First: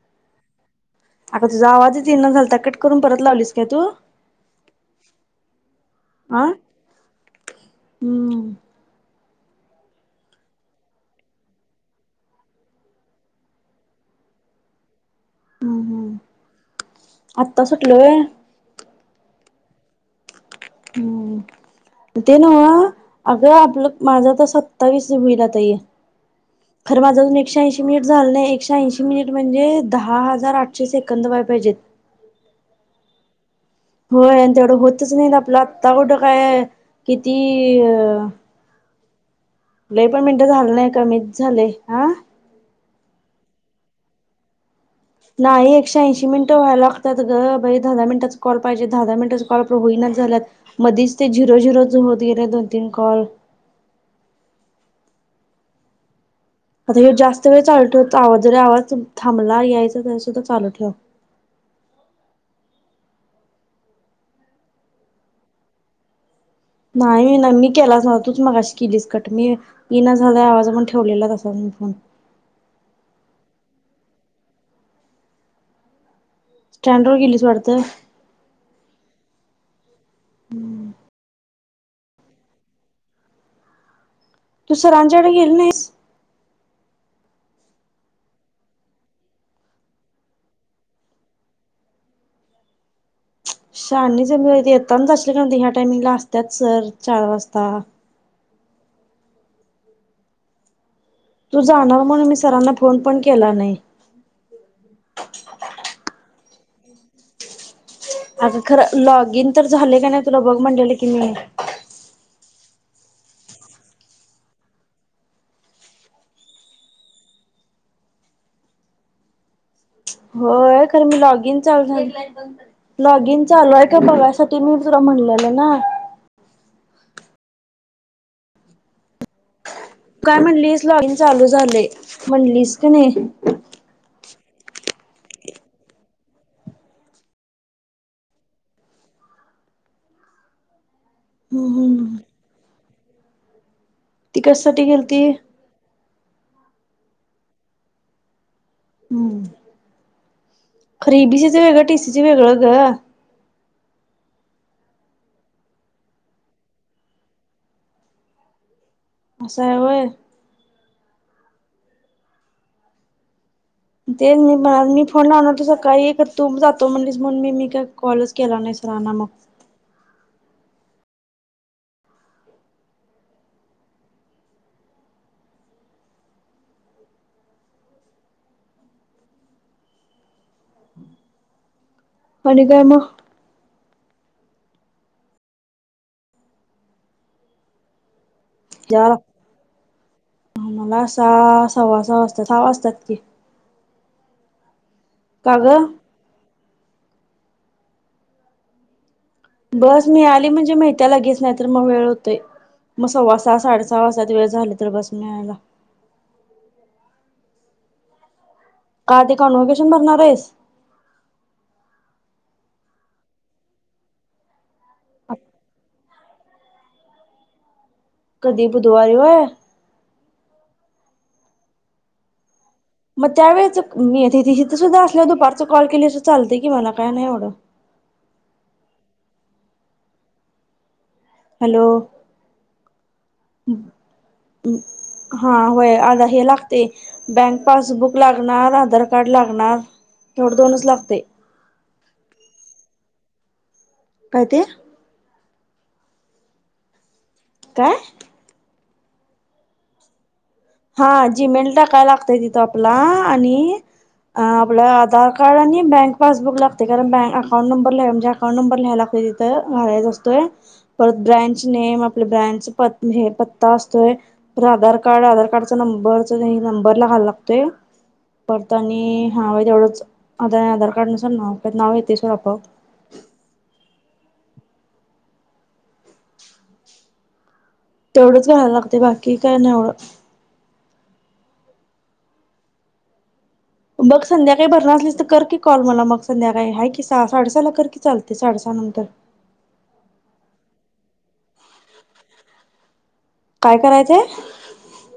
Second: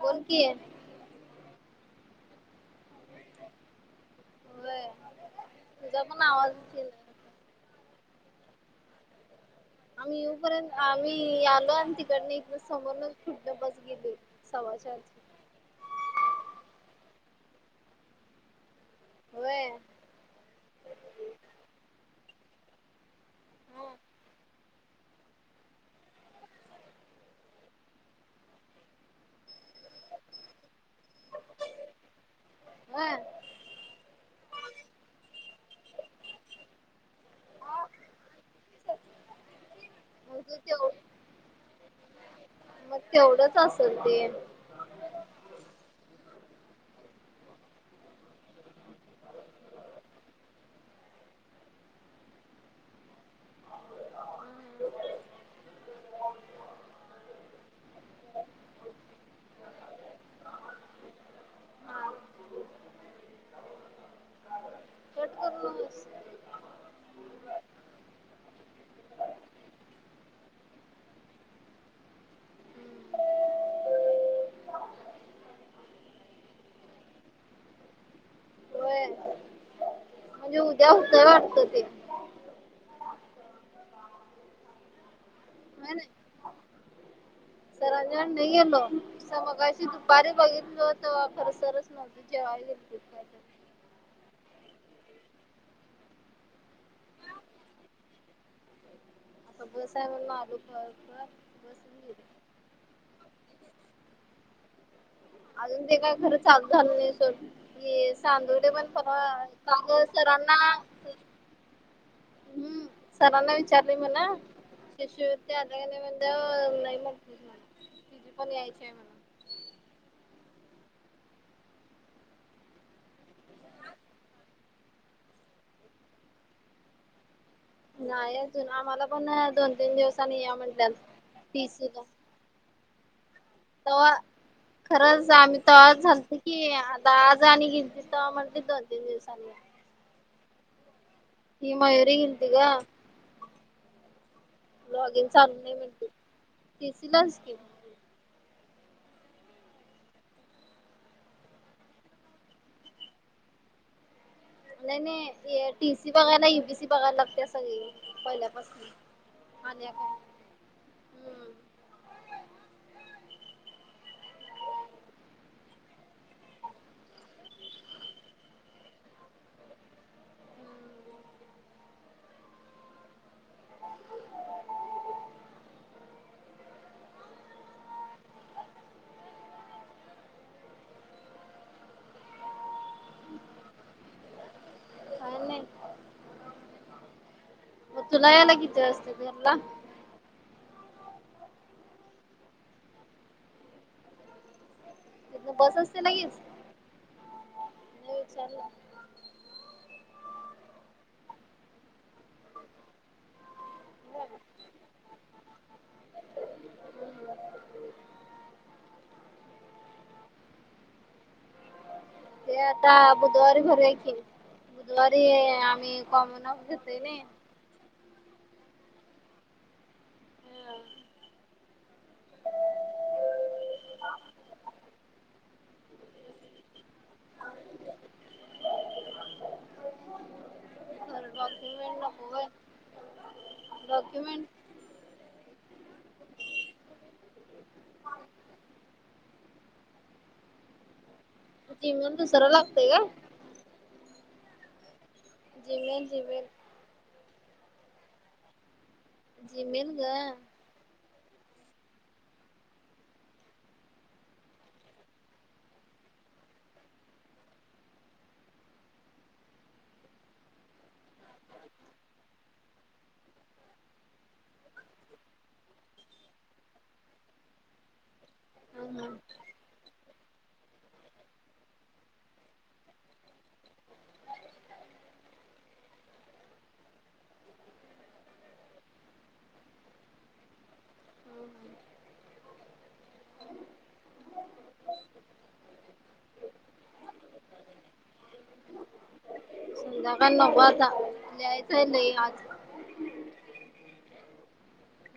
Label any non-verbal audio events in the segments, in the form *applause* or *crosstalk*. बोल की. अगं तुझा आवाजच येईना झालता. कट करून परत लावलीस काय तू? व्हय. तूझा पण आवाज च येईना. हं. आम्ही येऊपर्यंत, आम्ही आलो आन तिकडन इकडं समोरनच पुढणं बस गेली. सव्वा चार ची. हं हं. आत्ता सुटली व्हय? व्हय. हं. ते नव्ह अगं हा आपलं माझं तसं तावीस होईल आता हे. *inaudible* खरं माझं अजून एकशे ऐंशी मिनिट झालं नाही. एकशे ऐंशी मिनिट म्हणजे दहा हजार आठशे सेकंद व्हाय पाहिजेत. व्हय? होय. अन तेवढं होतच नाहीत. आपला आत्ता कुठं काय किती अ लई पण मग मिनटं तू झालं तेव नाह, कमीच झालंय. आं? मग तेवढंच असल ते. नाही एकशे ऐंशी मिनटं व्हायला लागतात ग. बाई दहा दहा मिनिटाचा कॉल पाहिजे. दहा दहा मिनिटाच कॉल आपलं होईनाच झाल्यात. मधीच ते झिरो झिरो च होत गेलेत दोन तीन कॉल. *inaudible* *inaudible* आता हे जास्त वेळ चालू ठेवतो. आवाज जरी आवाज थांबला यायचा तरी सुद्धा चालू ठेव. कट करु नगस. नाही ना. मी केलाच नव्हता. तूच मघाशी केलीस कट. मी येइना झालाय आवाज म्हणूण ठेवलेला तसाच मी फोन. स्टँड वर गेलीस वाटतं? व्हय. म्हणजे उद्या होतय वाटत ते. तू सरांच्याकड गेली नाहीस? होय सरांच्याकड नहीे गेलो. तसं मगाशी दुपारी बघितलं होत. खर सरच नव्हते. जेवायला गेलते. शहानीच ये. मी म्हणतं येताना जाशील कारण ते ह्या टाइमिंगला असत्यात सर चार वाजता. आता बस आहे म्हणून आलो पळत पळत. तू बसने जाणार, गेलो. म्हणून मी सरांना फोन पण केला नाही. अजून ते काय खरं चालू झाल नाही सोड. मी येस अगं खरं लॉगइन तर झालंय का नाही तुला सरांना बघ म्हणलेलं की मी. हम्म सरांना विचारली म्हण. शिशुविद्या आल्या काय नाही म्हटल्यावर नाही म्हटली. तिची पण यायची हाय म्हण. होय खरं मी लॉग इन चालू झा लॉग इन चालूय हाय का बघायसाठी मी तुला म्हणलेलं ना? नाही अजून आम्हाला पण नाही अजून. तू काय म्हणलीस? लॉगइन चालू झालय ला म्हणलीस क नाही? तवा खरंच आम्ही तवाच झालत की आता आज आणि गेलतीस तवा म्हटलीत दोन-तीन दिवसांनी. ही हम्म मयुरी हम्म गेलती ग. ती कशासाठी *inaudible* गेलती लॉगिन चालू नाही म्हटली. *inaudible* पि सी लाच हम्म. खर इ डी सी च वेगळ, टी सी च वेगळ गं. नाही नाही टी सी बघायला इ बी सी बघायला लागतिया सगळी पहिल्यापासून. अस हाय आल्या होय. काय हम्म तेच मी पण आज मी फोन लावणार होतो सकाळी खर तूच जातो म्हणलीस म्हणून मी मी काय कॉलच केला नाही सरांना मग. आणि काय मग? काय नाही. तुला यायला किती वाजतात घरला? ह मला सहा, सव्वा सहा वाजत्यात. सहा वाजतात की. तिथ का बस ग असते नाहीच. ते विचारलं? बस मीळाली म्हणजे मिळतिया लगेच नाही तर मग वेळ होतोय. मग सव्वा सहा, साडेसहा वाजात्यात वेळ झाली तर बस मिळायला. *inaudible* का ते कॉन्वीकेशन भरणार हाईस? ते अता बुधवारी भरूया की. बुधवारी आम्ही कॉमन वॉफ घेतोय नी. कधी बुधवारी होय. मग त्यावेळेच मी येथे हिथं सुद्धा असल्यावर दुपारचं कॉल केलीसं तर चालतं की मला काय नाही एवढं. हॅलो. डॉक्युमेंट नको व्हय *inaudible* डॉक्युमेंट हा होय आड हे लागते. बँक पासबुक लागणार. आधार कार्ड लागणार. तेवढ दोनच लागते. जी मेल दुसर लागतय गं. काय ते जी मेल-जी मेल. काय? जी मेल गं. हा जी मेल् टाकाय लागतय तिथं आपला आणि अ आपला आधार कार्ड आणि बँक पासबुक लागते कारण बँक अकाउंट नंबर लिहा म्हणजे अकाउंट नंबर लिहायला लागतोय तिथं. तिथं घालायचा असतोय. परत ब्रँच नेम, आपल्या ब्रँच प हे पत्ता असतोय. परत आधार कार्ड, आधार कार्ड नंबरचं हे नंबर ला घालाय लागतोय. परत आणि हां व्हय तेवढंच. आता आणि आधार कार्ड नुसार नाव परत नाव येतय सोड आपोआप. तेवढंच लिहायला लागते बाकी काय नाही होत. बग संध्याकाळी भरणार असलीस तर कर की कॉल मला मग संध्याकाळी हाय की सहा साडेसहाला कर की चालते साडेसहा नंतर. संध्याकाळी नको आता लिहायच हाय लई आज. काय करायचं हाय?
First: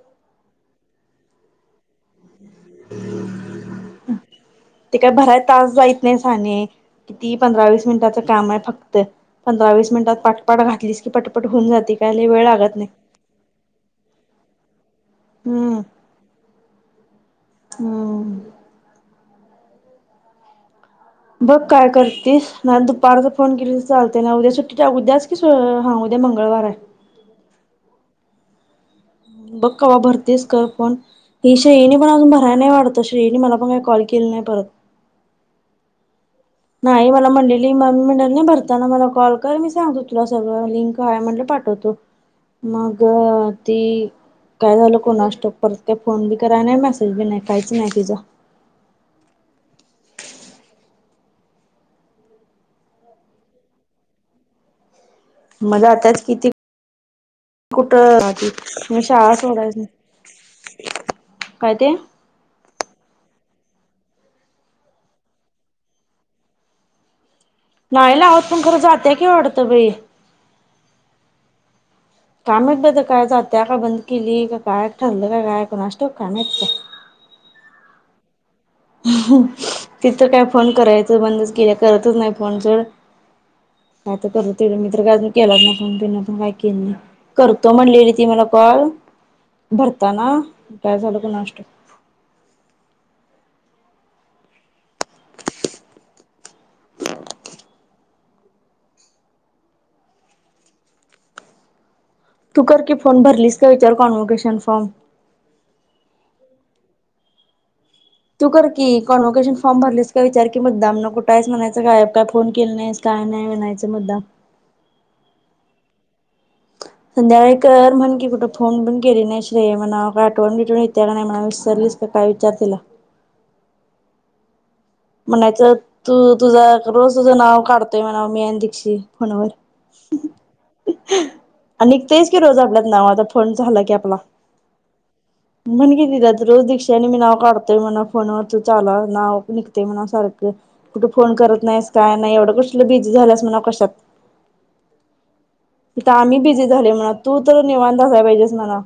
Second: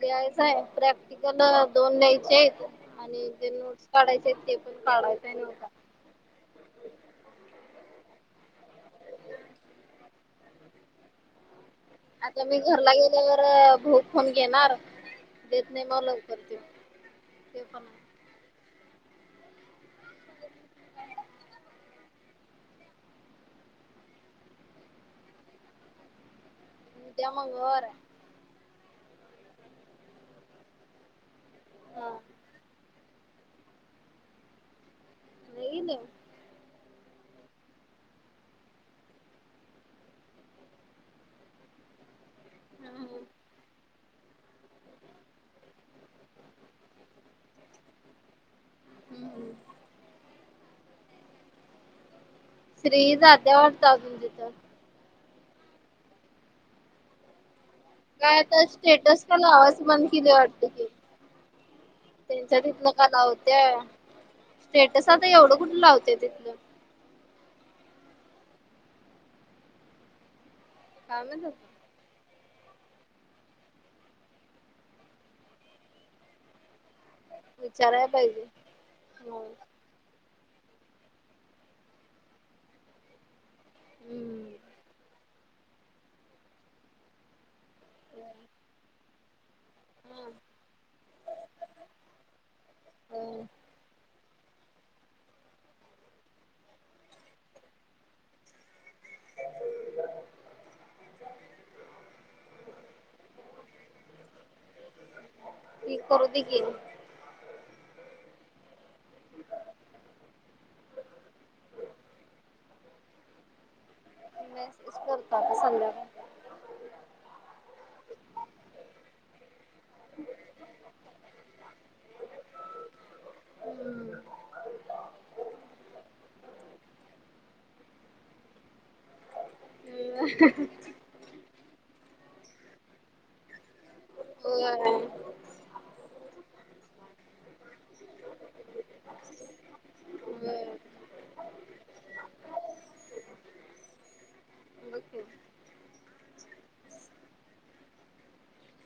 ते आहेच आहे प्रॅक्टिकल दोन लिहायचेयत आहेत. आणि जे नोटस काढायचे आहेत ते पण काढायचंय नव्ह का ने साने किती पंधरा वीस मिनिटांचं काम आहे फक्त पंधरा वीस मिनिटात पाटपाट घातलीस की पटपट होऊन जातं. आता मी घरला गेल्यावर भाऊ फोन घेणार. देत हम्म नाही मग लवकर त्यो ते पण हम्म ह बघ काय करतीस नाय दुपारचा फोन केली तर चालतेय नाय उद्या सुट्टी उद्यास की हां उद्या मंगळवार आहे. उद्या मंगळवार बघ कवा भरतीच कर फोन ण ही शयनी पण हा अजून भर काय नाही वाढत शेयणी मला पण काही कॉल केले नाही परत अ ईन.. नाही मला म्हलेली मी म्हंली नाही भरताना मला कॉल कर मी सांगतो तुला सगळं लिंक आहे म्हणलं पाठवते. मग हम्म ती काय झालं कोणा स्टॉक परत काय फोन बी कराय नाही मेसेज बी नाही काहीच नाही तिचां हम्म श्रियी जात्या वाटत अजून तिथं मग जात्याचं की आताच किती कुठं काय म आता मी स्टेटस शाळा पण लावायच सोडायचं बंद केली वाटते की. काय तेे? त्यांच्या तिथंन का लावत्या स्टेटस आता एवढं कुठ लावते तिथंन नाही लावत आहोत पण खरं जातय की वाटतं बाई कामचं काम माहित आहेत ब कायच जात्या का बंद केली का काय ठरलं का काय कोणास ठाऊक असतं काम आहेत. विचारायला पाहिजे. हो ति तर काय फोन करायचं बंदच केल्या करतच नाही फोन सोड काय तर करू हम्म दे तिकडं मी तर काय केलाच नाही पण त्यां पण काय केलं नाही. करतो म्हणलेली ती मला कॉल भरताना काय झालं कुणास्टाव हम्म तू कर की फोन भरलीस का विचार कॉनव्होकेशन फॉर्म ती करू दी की तू कर की कॉन्वोकेशन फॉर्म भरलीस का विचार की मुदामना कुठायस म्हणायचंय गायदबकाय काय फोन केलं नाहीस. काय नाही म्हणायचं मुद्दाम मी मसेज करतो आता सगळ्यांना संध्याकाळी करम्हण की कुठं फोन पण केले नाही. शे मला आठवण बिठवून येत्या का नाही मणा विसरलीस का काय विचार तीला हम् म्हणायचं तू तुझा रोज तुझं नाव काढतोय म्हणाव मी आणि दीक्षित फोनवर आणि निकतेच की रोज आपल्यात नावाचा फोन झाला की आपला होय म्हण की तिला तर रोज दीक्शी न मी नाव काढतोय म्हणा फोनवर तू चाला नाव निघत ते म्हणाव सारखं होय कुठे फोन करत नाहीस काय नाही एवढं कुठं बिझी झालंस म्हणा कशात *inaudible* वकू.. हितं आम्ही बिझी झालोय म्हणाव तू तर निवांत असाय पाहिजेस म्हणाव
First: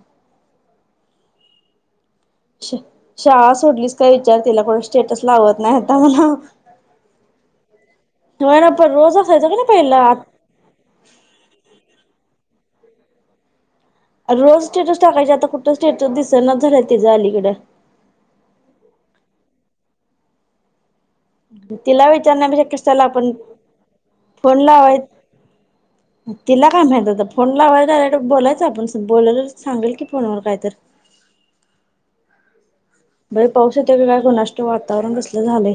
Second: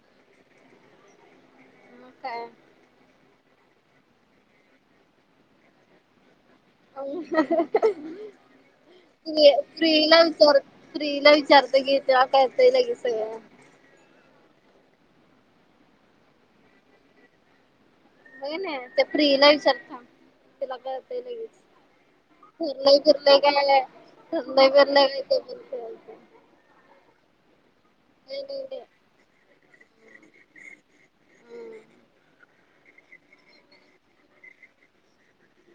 मग काय? छे शाळा सोडलीस काय इचार तिला कोण स्टेटस लावत नाही आता म्हणाव. ना पण रोज असायचं प्रिय का नाही पहिला प्रिइला विचारत. प्रिइला विचारते की तिला कळतय लगेच सगळं. अ रोज स्टेटस टाकायची आता कुठं स्टेटस दिसना झालंय तिच अलीकड. होय ने त्या प्रिइला विचारते थांब तिला कळतय लगेच. तिला विचारण्यापेक्षा ठरलय कशाला आपण करलय काय आलंय, ठरलय करलय. *unintelligible* ह तिला काय माहित होत फोन लावाय डायरेक्ट नाही नाही बोलायचं आपण स बोलेल सांगेल की फोनवर काय तर. नाही बये पाऊस येतोय की काय कोणास ट वातावरण कसल झालंय.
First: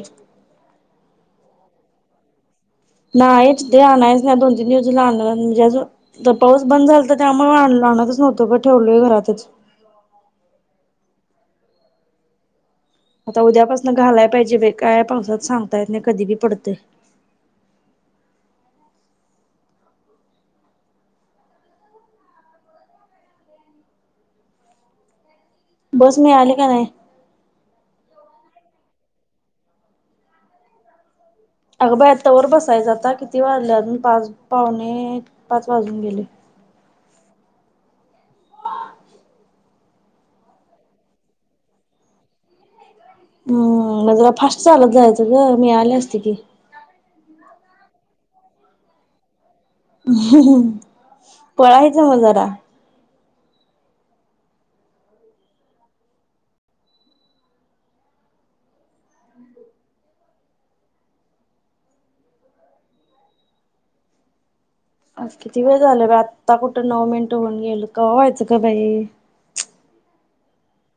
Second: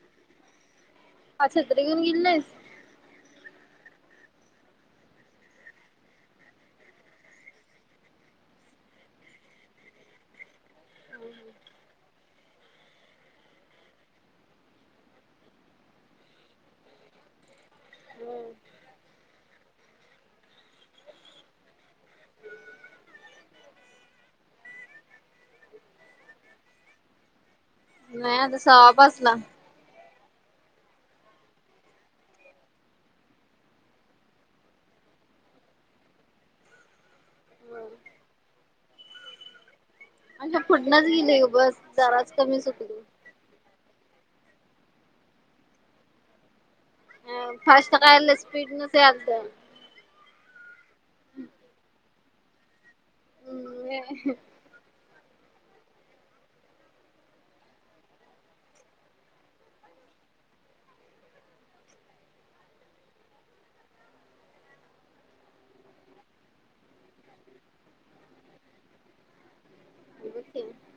आज छत्री घेऊन गेली नाहीस? ना एच ते आणायचं नाही दोन तीन दिवस झालं आणलं म्हणजे अज द पाऊस बंद झालता त्यामुळं आणल आणतच नव्हतो ग ठेवलोय घरातच. हळू हळू. आता उद्यापासून घालाय पाहिजे बाई, काय पावसात सांगता येत नाही कधी बी पडतय. हम्म. बस मिळाली का नाही? नाही अग सहा पाचला. अगबया तोवर बसायचं आता किती वाजले अजून पाच पावणे पाच वाजून गेले. वर. पण पुढनच लिहिले उगच जराच कमी सुटली. हम्म मग जरा फास्ट चालत जायचं ग मी आले असते की. अं फास्ट काय आलेस स्पीड नसे आलत. पळायच ना जरा. हम्म ने. आज किती वेळ झालं ग आत्ता कुठं नऊ मिनिटं होऊन गेली, कव्हा व्हायचं का बाई? *unintelligible*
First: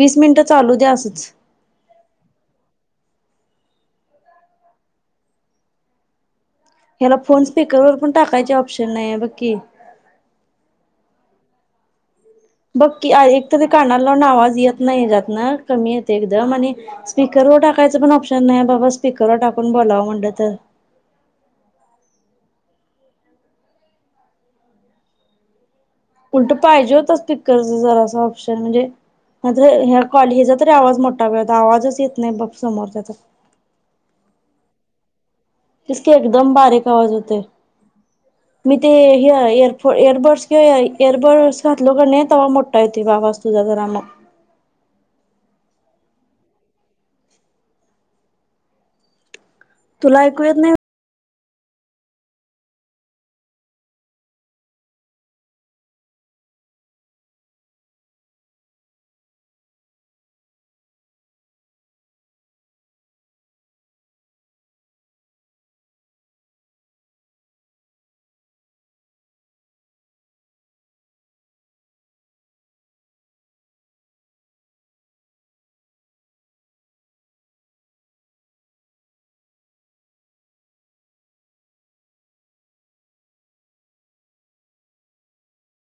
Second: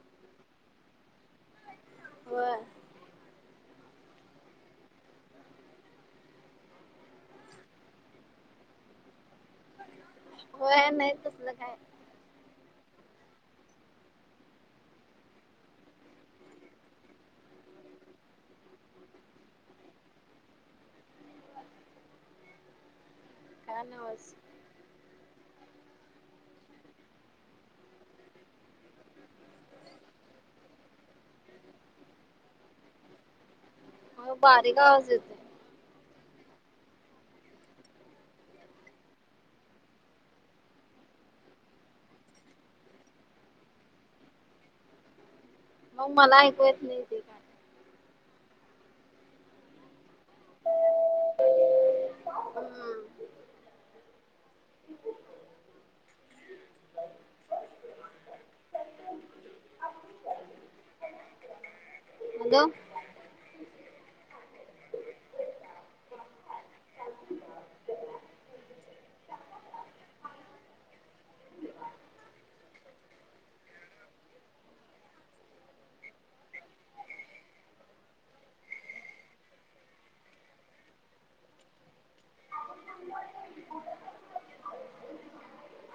वीस मिनिटं चालू द्या असंच. व्हय. ह्याला फोन स्पिकर वर पण टाकायचे ऑप्शन नाहीये बघ की. होय नाही तसलं काय? बघ की आ एक तरी कानाल लावून आवाज येत नाही हेच्यातन, कमी येते एकदम आणि स्पीकरवर टाकायचं पण ऑप्शन नाहीये बाबा, स्पीकरवर टाकून बोलावं म्हणलं तर *inaudible* काय नवस. उलट पाहिजे होत स्पीकरच जरास ऑप्शन म्हणजे हा ज ह्या कॉल ह्याचा तरी आवाज मोठा ग तर आवाजच येत नाही बघ समोरच्याचा. हो बारीक आवाज येतोय. जसकी एकदम बारीक आवाज येतोय. *inaudible* मी ते हे एरफ एअरबड्स के ऐ एअरबड्स घातलो का नाही तव्हां मोठा येतोय ग आवाज. तुला ग रामा. अहो मला एकू येत नाही ते काय. तुला ऐकू येत नाही. हम्म. हॅलो. *inaudible* *unintelligible*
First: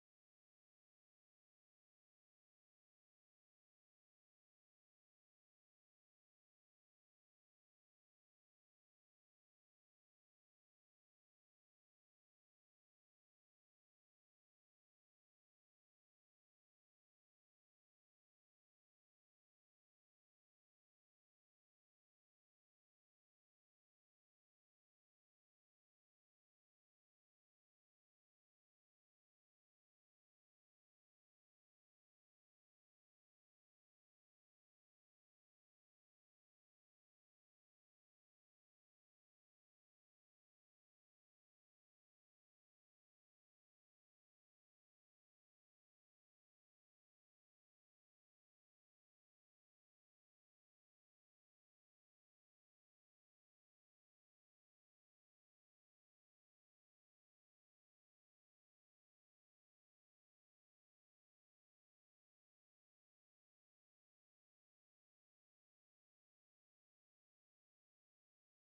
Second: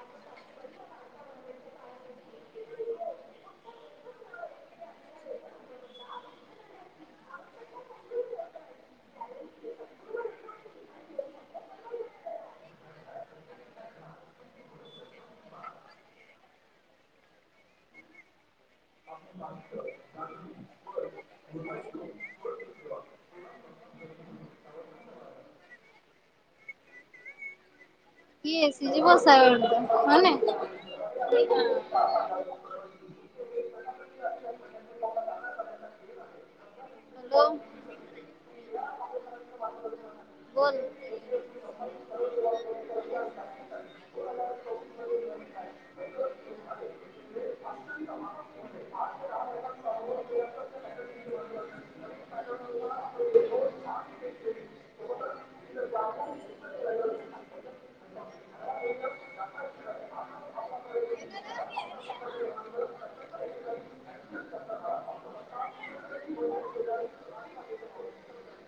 *inaudible* *unintelligible* यस इझी वस आहे वांट हो ने. *inaudible* हॅलो. *unintelligible* बोल *unintelligible* *unintelligible* अत्यंत *unintelligible* *unintelligible* *inaudible* *inaudible* *inaudible*